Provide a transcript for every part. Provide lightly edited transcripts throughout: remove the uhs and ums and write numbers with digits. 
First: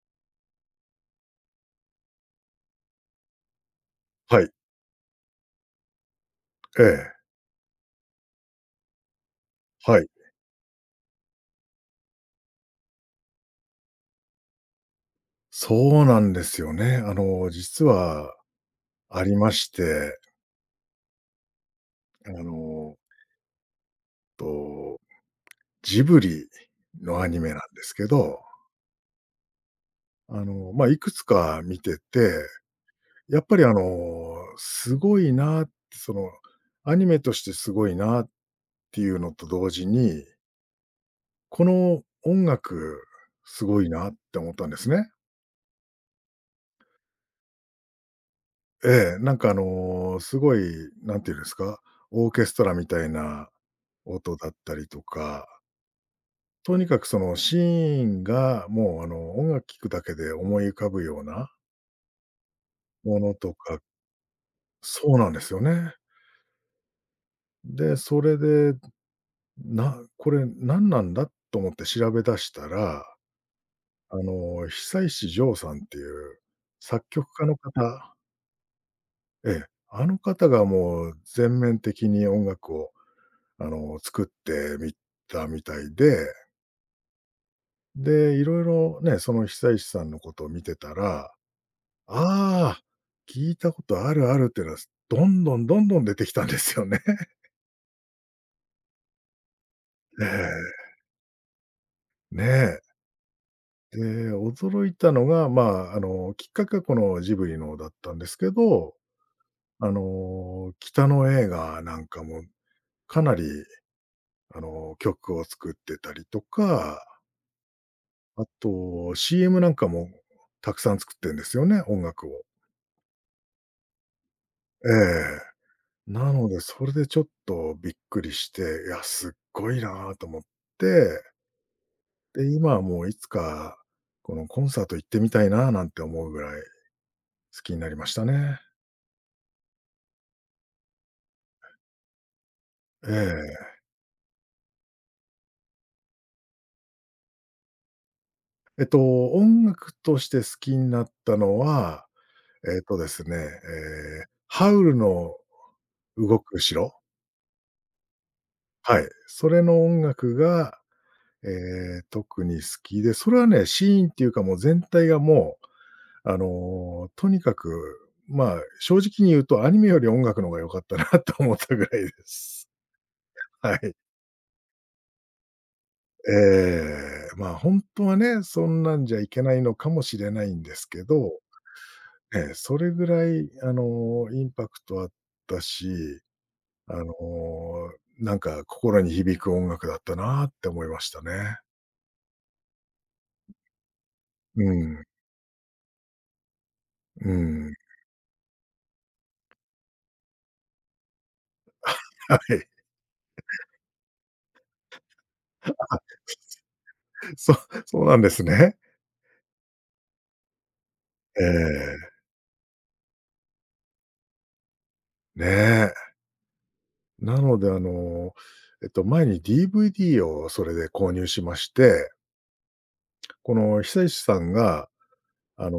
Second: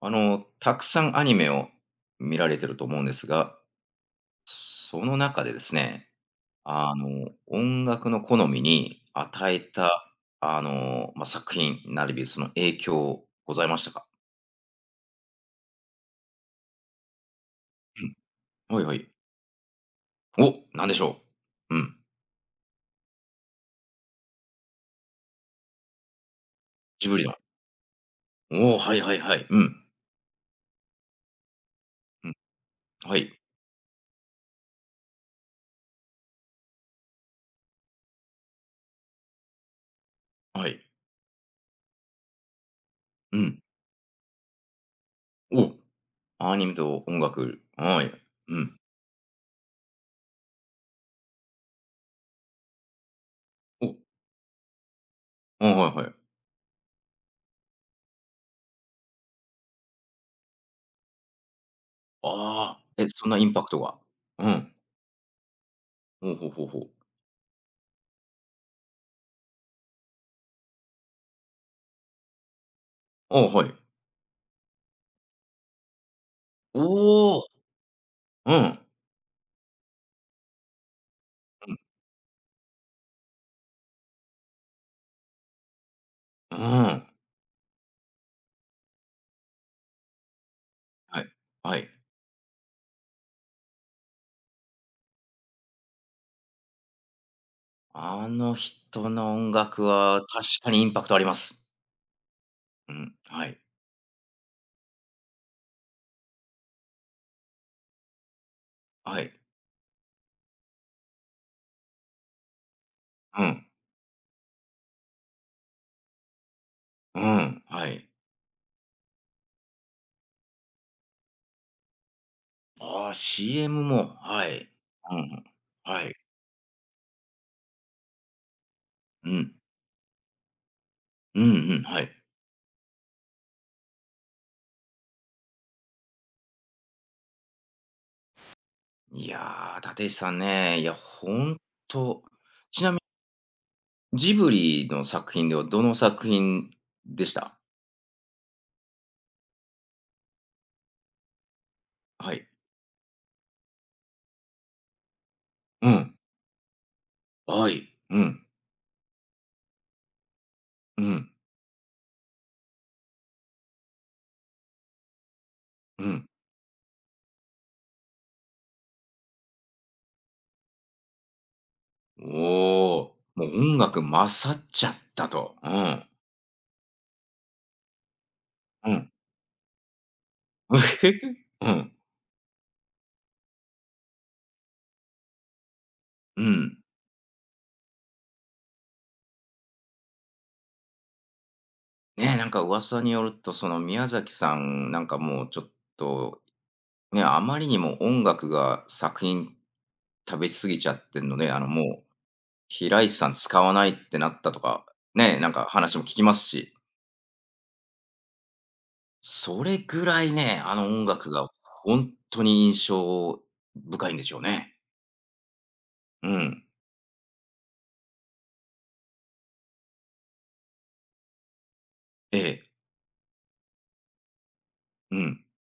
たくさんアニメを見られてると思うんですが、はい。その中でですね、ええ、音楽の好みに与えはい。た、作品なりびその影響ございましたか？そうなんですよね。実はうん、はいはい。ありまして、お、何でしょう？うん、あの、と、ジブリジブのリアの。ニメなんですけど、おお、はいはいはい。うん、いくつか見てうて、ん、はい、やっぱり、すごいなって、その、アニメとしてすごいなっていうのと同時に、はい、この音楽うん。すごいなって思ったんですね。お、アニメと音楽、はい、うん。ええ、すごい、なんていうんですか、オーケストラみたいなお、音だったりとか、ああ、はいはい。とにかくそのシーンがもうあの、音楽聴くだけで思い浮かぶようなああ、え、もそんのなインとパクトか、が。うん、そうなんですよね。ほうほうほうほう。で、これ何なんだと思って調べ出したら、ああ、はい。久石譲さんっていうお作曲お、家の方、うん、うん、ええ、あの方がもう全面的に音楽を作ってみたみたいで、うん、で、いろいろね、その久石さんのことを見てたはい、ら、はい。ああ、聞いたことあるあるっていうのは、どんどんどんどん出てきたんですよね。あの人の音楽 はえ確かにインえ、パクトあります。ねえ。うん、はい、で、驚いたのが、きっかけはこのジブリのだったんですけど、はい、北の映画なんかもかなうり、ん、曲を作ってたりとうか、ん、はい。あと CM なんかもたくさん作ってんですよね、音楽を。ああ、CM も、はい、えうえ。ん、はい、なので、それでちょっとびっくりして、いや、うすっん、ごいなぁと思って、うんうん、はい。で、今はもういつか、このコンサート行ってみたいななんて思うぐらい好きになりましたね。いやー、立石さんね、いや、ほんと、ええ。ジブリの作品ではどの作品でした？えっと、音楽として好きになったのは、はい。えっとですね、ええ、ハウルのうん、動く城、はい、はい。それの音楽が、うん、うええ、特に好きで、それはね、シーンっていうかもう全体がもん、うん。う、とにかく、まあ、正直に言うとアニメより音楽の方が良かったなと思ったぐらいです。おお、もうは音い。楽勝っちゃったと。うん。ええ、まあ、本当はね、そんうなんん。じゃいけないのかもしれないんですけど、うん。ええ、それぐらい、インパクトあったし、うん。あの、なんか心に響く音楽だったなって思いましたね。ね、なんか噂によると、その宮崎さうん、なん、んかもうちょっと、ね、うあまりん、にも音楽が作品食べ過ぎちゃってんので、もうはい。平石さん使わないってなったとか、ね、なんか話も聞きますし、そそうなんですね。それぐらいね、あの音楽えがえ、本当に印象深いんでしょうね。ねえ。うん。なので、前に DVD をそれで購入しまして、ええ。この久石さんがうん。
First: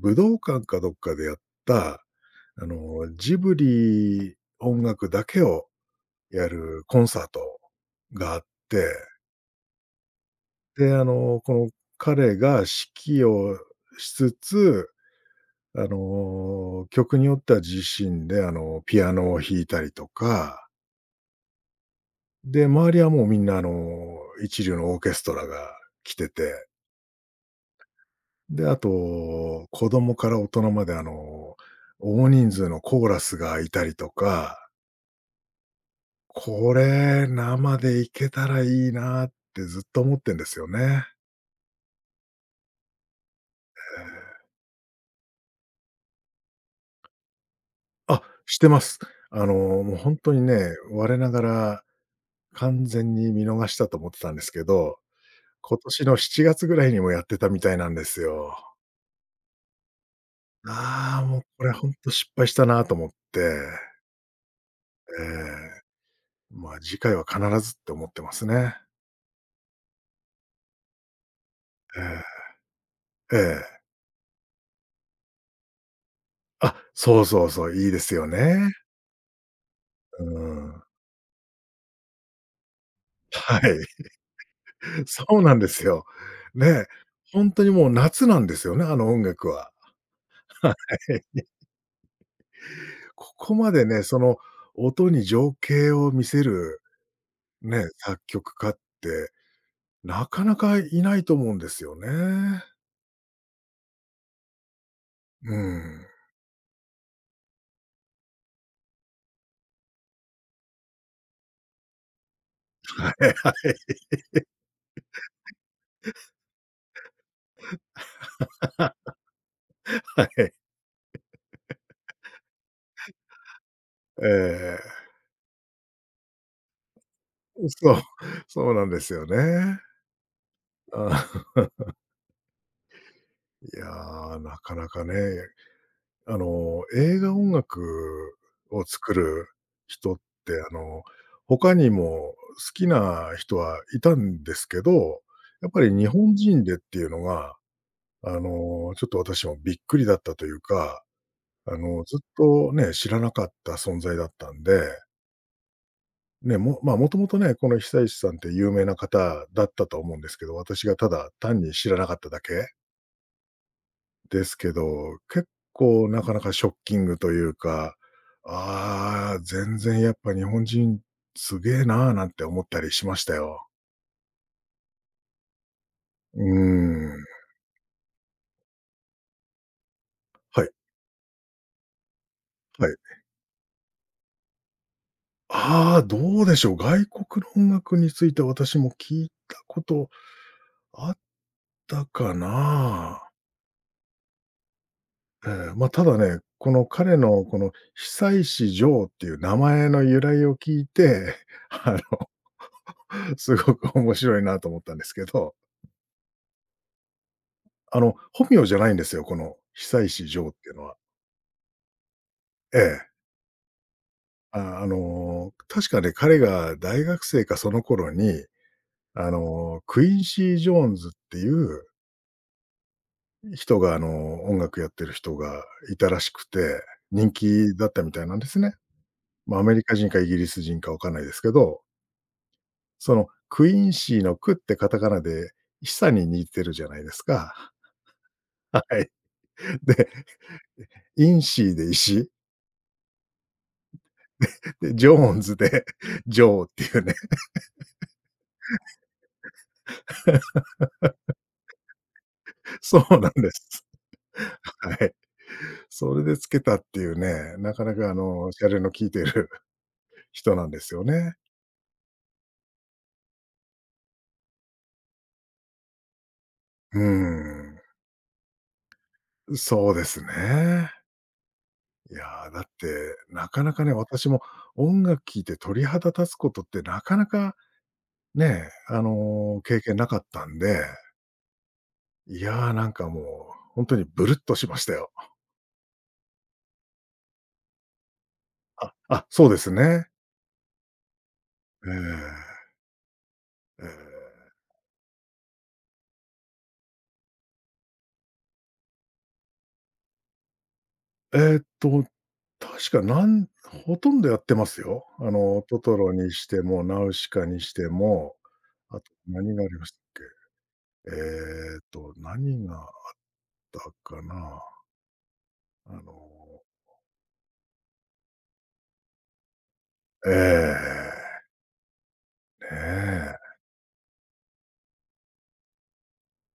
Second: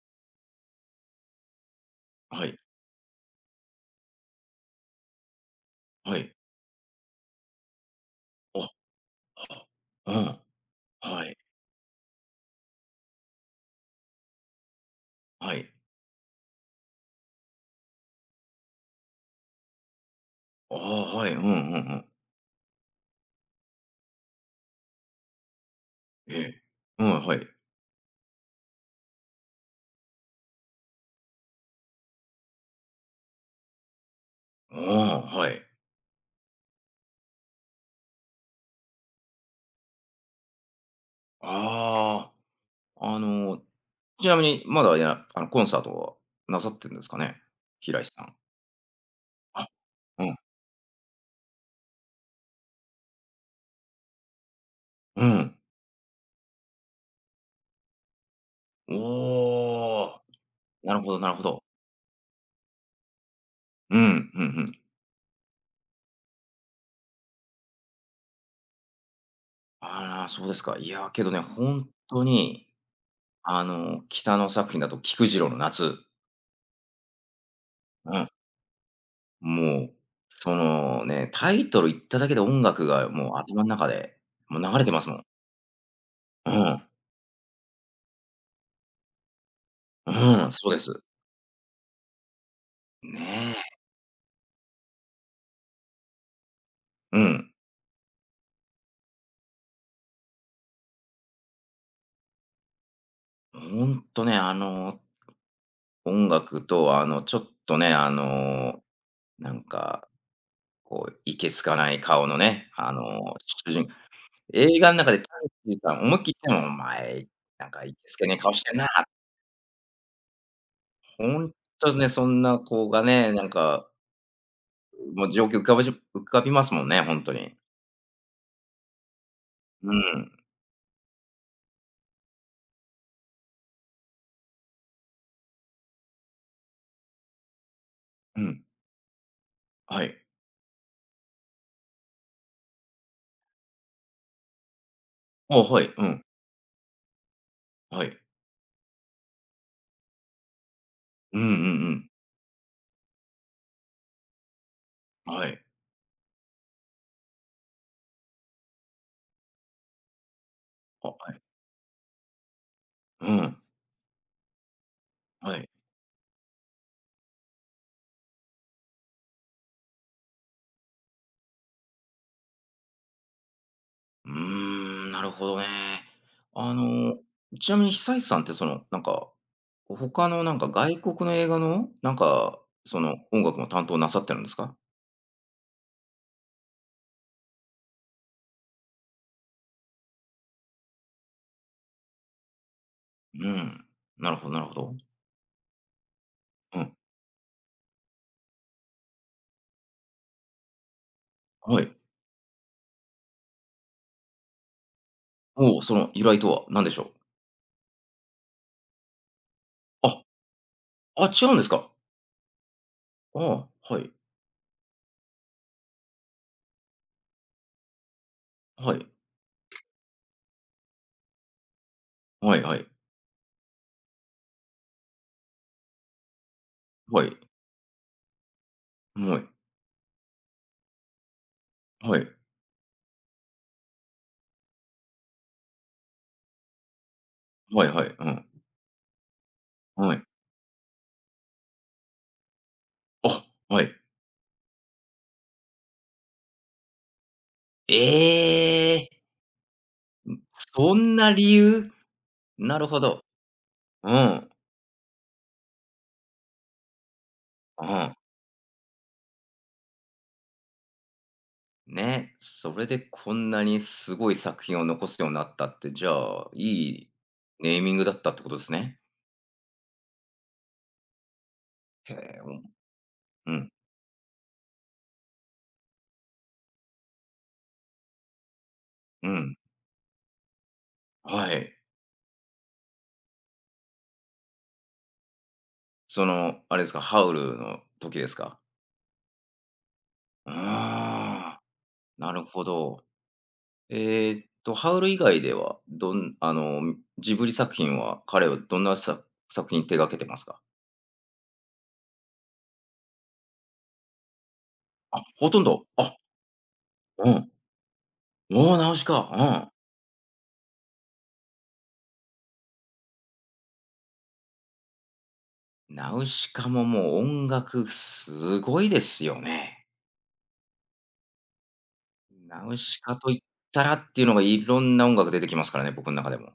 武道館かどっかでやった、はい。ジブリ音楽だけをはい。やるコンサートがあっあて、あ、で、あうん、はい、の、この彼が指揮をしつつ、はい。曲によっては自身で、ピアノを弾いたりとか、ああ、はい、うんうんうん。で、周りはもうみんな、一流のオーケストラが来てええ。て、うん、はい。で、あと、子供から大人まで、大人数のコーラスがいたりとか、ああ、はい。これ、生で行けたらいいなってずっと思ってんですよね。ああ、えちなみえ。にまだやコンサートはなさってるんですかね？平石あ、さん。してます。あの、あ、もうほんうとん、にね、我ながら完全に見逃したと思ってたんですけど、うん。今年の7月ぐらいにもやってたみたいなんですよ。おお、なるほどああ、なるもうほど。これほんと失敗したなと思って、うん、うんうん。ええ、まあ、次回は必ずって思ってますね。ああ、そうですか。いや、けどね、ほんとえに、え、ええ。北の作品だと菊次郎の夏。あ、そうそうそう、いいですうん。よね。もう、うそん。のね、タイトル言っただけで音楽がもうは頭のい、中で、もう流れてま すもん。そうなんですよ。うん。ね、ほんとにもう夏なんですよね、あの音楽は。うん、そうはです。い。こねこまえ。でね、その音に情景を見せるうん。ね、作曲家ってなかなかいないと思うんですよね。ほんとね、うん。音楽とちょっとね、なんか、いけすかない顔のね、はいは主人い。映画ん中でタンキーさん思いっきり言ったもん、お前、なんかいけすけねえ顔してんな。はい。ほんとね、そんな子がね、なんか、ええ。もう状況浮かびますもんね、ほんとに。そう、そうなんですよね。うん。ああ、いや、なかなかね、映画音楽うん。を作るは人っい。て、他にも好きな人はいたんですけど、あやっはぱい、りう日ん、本人でっていうのが、はい。あの、ちょっと私もびっくりだったというか、うんうんずっとね、知らなかった存在だったんで、うん。はい。まあ、もともとね、この久石さんって有名な方だったと思うんですけど、私があ、ただはい。単に知らなかっただけ。うん、ですけど、結はい。構なかなかショッキングというか、ああ、全然やっぱ日本人すげえなあなんて思ったりしましたよ。うーん、なるほどね。うーあの、ん。ちなみに久石さんってなんか、他のなんはかい、外国の映画の、なんか、はい。その音楽も担当なさってるんですか？ああ、どうでしょう、外国の音楽について私も聞いたことあったかな。うん、なるほどなるほど。ええ、ま、ただね、こうのん、彼のこの久石譲っていう名前の由来を聞いて、はい。あの、すごく面白いなと思ったんですけど。おお、その由来とは何でしょう？あの、本名じゃないんですよ、この久あ、石譲っていうのは。あ、違うんですか。ええ。ああ、はい、あの、確かね、彼が大学生かその頃に、はい、クインシー・ジョーンズっていうはいはい、人が、音楽やってる人がいたらしくて、は人い、気だったみたいなんですね。はい、ま、アメリカ人かイギリス人かわかんないですけど、はい、そのクインシーのクってカタカナで、久に似てるじゃないですか。はいはい、うん、はい。で、はい。インシーで石、あ、はい。で、ジョーンズで ジョーっていうね。ええ、そんな理由？な るほそうど。なんです。うん、はい。それでつけたっていうね、なかうなかん。シャレの効いてる 人なんですよね。ね、それでこんなにすごい作品を残すようになったって、じゃあ、いういーネーミングだったってことですね。ん、そうですね。へいえ、うや、だん、って、なうかん、なかね、私も音楽聴いて鳥肌立つことってなかなかね、経験なかったんで、はい。いや、なんかもう、ほんとにブルッとしましたよ。その、あれですか、ハウルの時ですか？あ、あ、そうですね。ああ、えなるえ、ほど。えええ。ハウル以外では、どんあの、ジブリ作品は、彼はどんなさ作品手掛けてますか？えーっと、確かなんほとんどやってますよ。あ、あほとんの、トど。トロあ、にしても、ナウうシカん。にしても、おお、ナウあとシ何があカ。りましたっけ。えーっと、何があったかな。うあん。ナの、ウシカももう音楽すごいですよね。ええ、ナねウシカと言っえ。たらっていうのがいろんな音楽出てきますからね、僕の中でも。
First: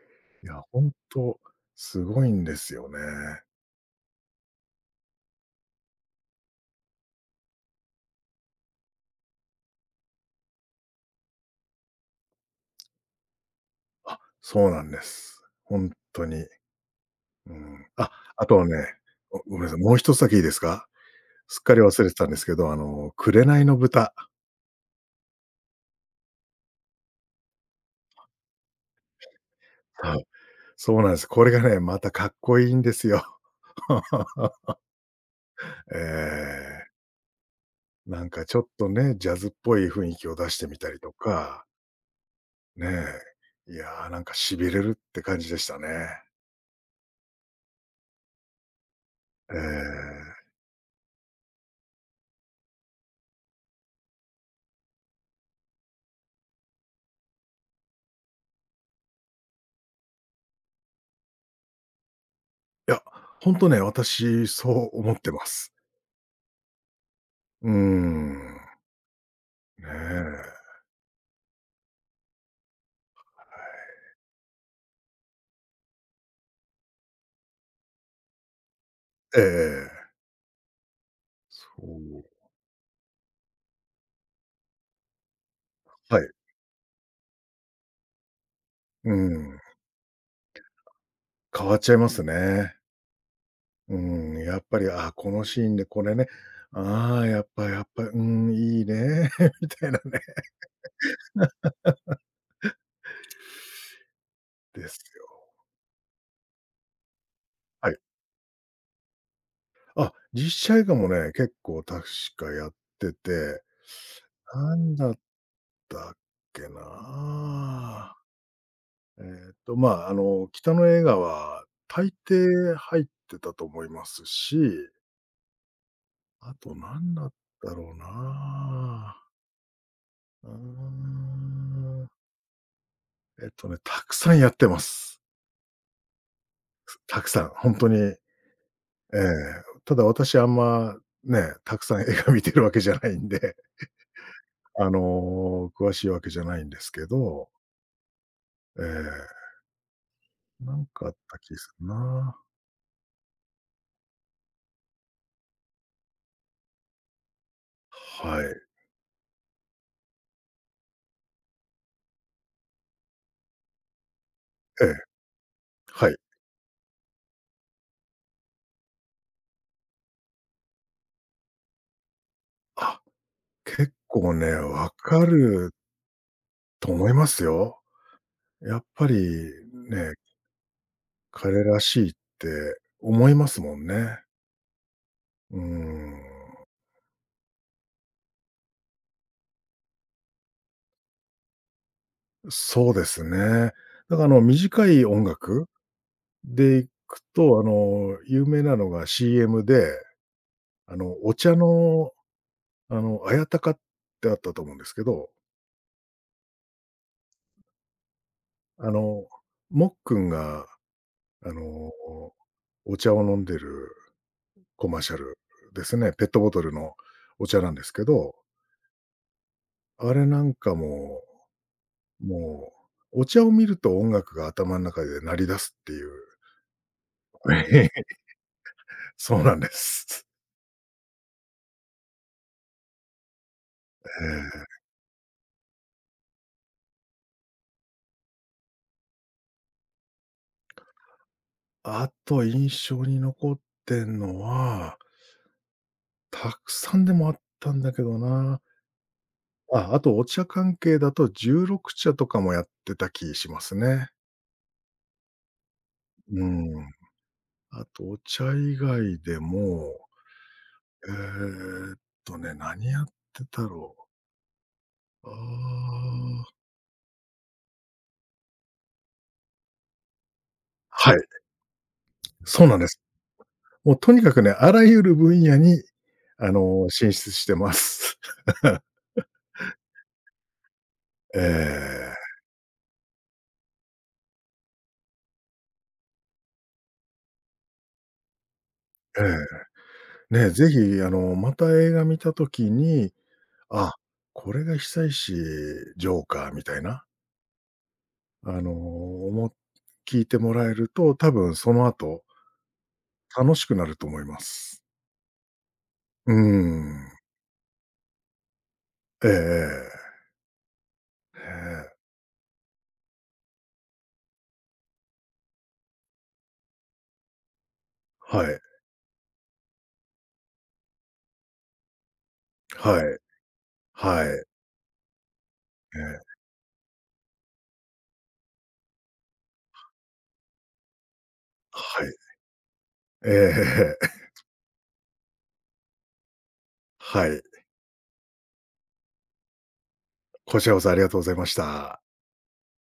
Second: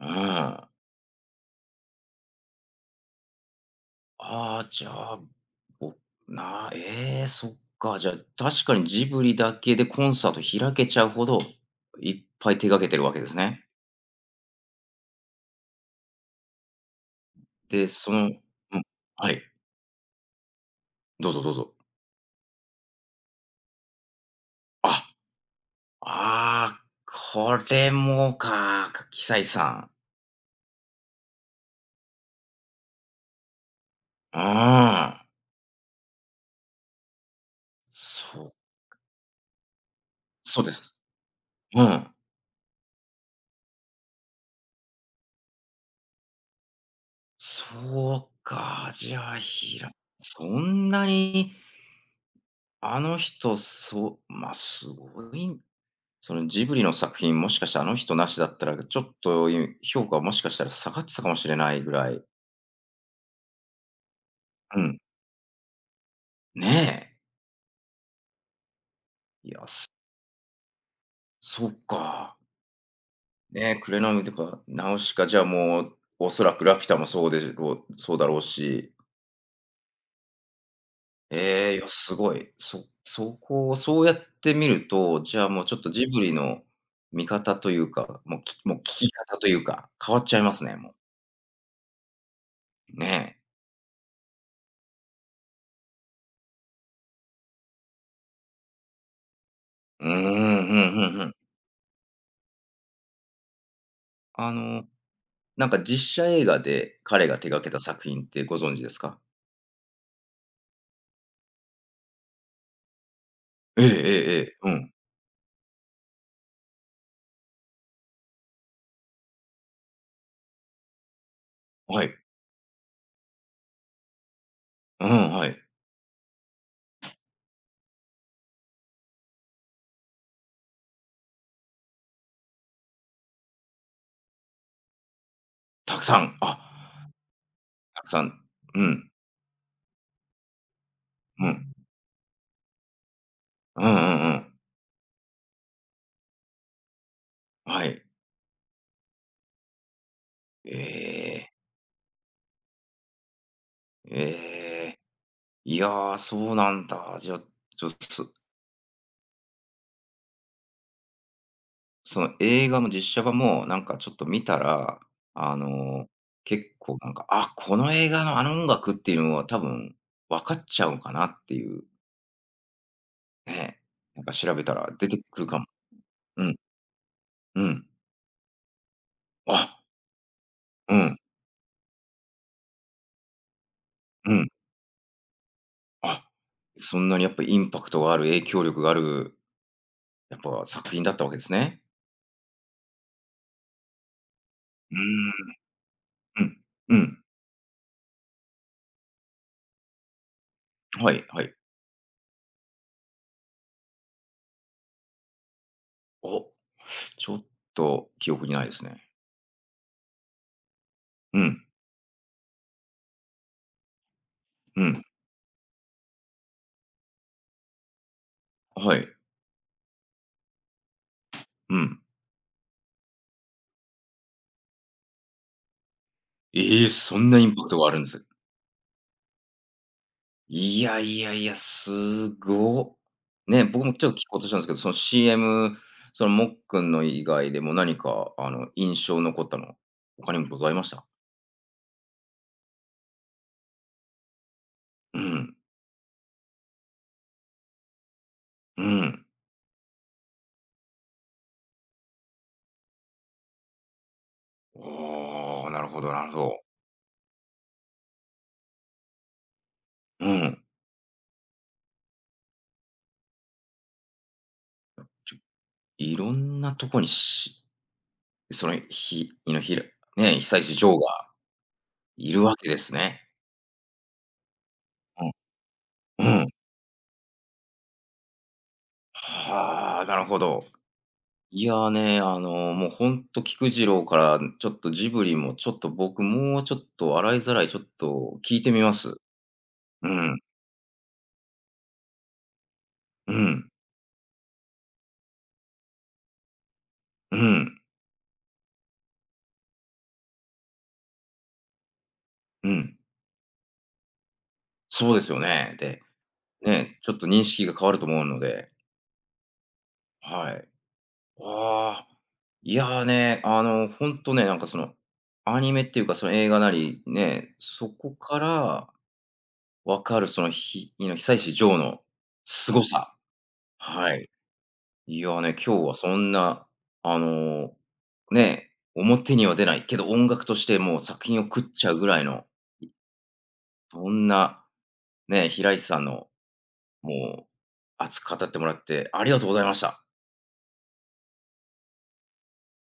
うん。いや、あほんとすごいんですよね。あ、じゃあ、ぼなええ、そっか、じゃあ、確かにジブリだけでコンサート開けちゃうほど、いっぱい手掛けてるわけですね。あ、そうなんです。本当に。うで、ん。あ、うん、あとはね、はい、ごめんなさい、もう一つだけいいですか？どうぞどうすっぞ。かり忘れてたんですけど、あの、紅の豚。あ、ああ、これもか、鬼さん。そうなんです。これがね、またかっこいいんですよ。う ん。ええ。なんかそちょっとね、ジャズっぽい雰囲気を出しそうてでみたす。りとか、うん。ねえ。いやー、なんか痺れるって感じでしたね。そうか、じゃあ、えそえ。んなに、あの人、そう、まあ、すごいそのジブリの作品、もしかしてあの人なしだったら、ちょっと、評価もしかしたら下がってたかもしれないぐらいいや、ほんとね、私そうん、う思ってます。ねえ。うーん。いや、ねえ。そうか。ね、え、クレナミとかナウシカ、じゃあ、もう、おそらくラピュタもそうでろうそうだろうしええええ。ええ、いそや、すう。ごい。そこをそうやって見ると、じゃあ、もうちょっとジブはい。リの見方というか、もう、もう聞きう方といん。うか、変わっちゃいますね、もう。変わっちゃいますね。ねえ。うん、やっぱり、あ、このシーンでこれね、ああ、やっぱ、うん、いいね、みたいなうーん、うんね、うんうん。あ の、ですよ。なんか実写映画で彼が手掛けたはい。作品ってご存知ですか？あ、実写映画もね、結構確かやってて、ええええええ、うなん、んだったっけな。えっと、まあ、北の映画はは大い。抵入ってたと思いますし、うん、はい。あとなんだったろうな。うーん。えっとね、たくさんやってます。たくさん、あ、たくさん、本当たくに、さん、うん、ええ、ただ私あんま、うね、ん、たくさん映画見てるわけじゃないんで、うんうんうん。詳しいわけじゃないんですけど、はい。ええ、えなんかあったえ、気するな。ええ、いやー、そうなんだ。じゃあ、ちょっすはい。その映画も実写版も、なんかちょっと見たええ、ら、あの、はい。結構なんか、あ、この映画のあの音楽っていうのは多分分かっちゃうのかなっていう、あ、ね、結なんか構ね、調べたらわ出てかくるかも。るうん、と思いますうよ。ん。やっぱりあ、ね、うん、彼らしいって思いますもんね。うん。うーあ、ん。そんなにやっぱインパクトがある、影響力がある、やっぱ作品だったわけですね。そうですね。だからあの、短うーい音ん、楽うん、でいうくん。と、有名なのが CM ではいおはい。茶の、綾鷹ってあったと思うんですけど、お、ちょっと記憶にないですあね。の、もっくんが、うあん、の、お茶を飲んでるうコマーん。シャルですね。ペットボトルのお茶なんですけど、はい、あれなんかも、うん。もう、お茶を見ると音楽が頭の中で鳴り出すっていう。ええ、そんなインパクトがあるんで す。そうなんです。いやいやいや、すご。ね、僕もち ょっとえ聞こうとしたんですけえ。ど、その CM、そのもっくんの以外でも何か印象残ったの、他にもございました？あと印象に残ってんのは、うん、たくさんでもあったんだけどな。うん。あ、あとお茶関係だと16茶とかもやってた気しますね。おー、なるほどなるほうど。ん。あとお茶以外でも、うん。えーっね、何やってたろう。あちょいろあ、んなとこにひいのひらね、被災地ョーはい、がいるわそうけなでんですす。ね。もうとにかくね、あらゆるう分野に、ん、うん。進出してます。はあ、なるほど。えいやえ、ね、もうほんと菊次郎から、ちょっとジブリもちょっと僕もうちょっと洗いざらいちょっと聞いてみます。ええ。うん、ね、ぜひ、また映画見たときに、うん、あ、これが久石ジョーカーみたいな。うん、あの、おも聞いてもらえると、多分その後、うん。楽しくなると思います。そうですよね。で、うーね、ちょん。っと認識が変わると思うので、ええええ。はい。ねえ。ああ、いやね、ほんとね、なんかその、アニメっていうかその映画なり、ね、そこかはい。ら分かるそのひいの久石譲の凄はさ、い。ははい。い。いやね、今日はえそえ。んな、あの、ね、表には出ないけど、音楽としてもう作品を食っちゃうはぐい。らいの、ええそんえ。なね、平石さんのはい。もう熱く語ってもらってありがとうございました。こちらこそありがとうございました。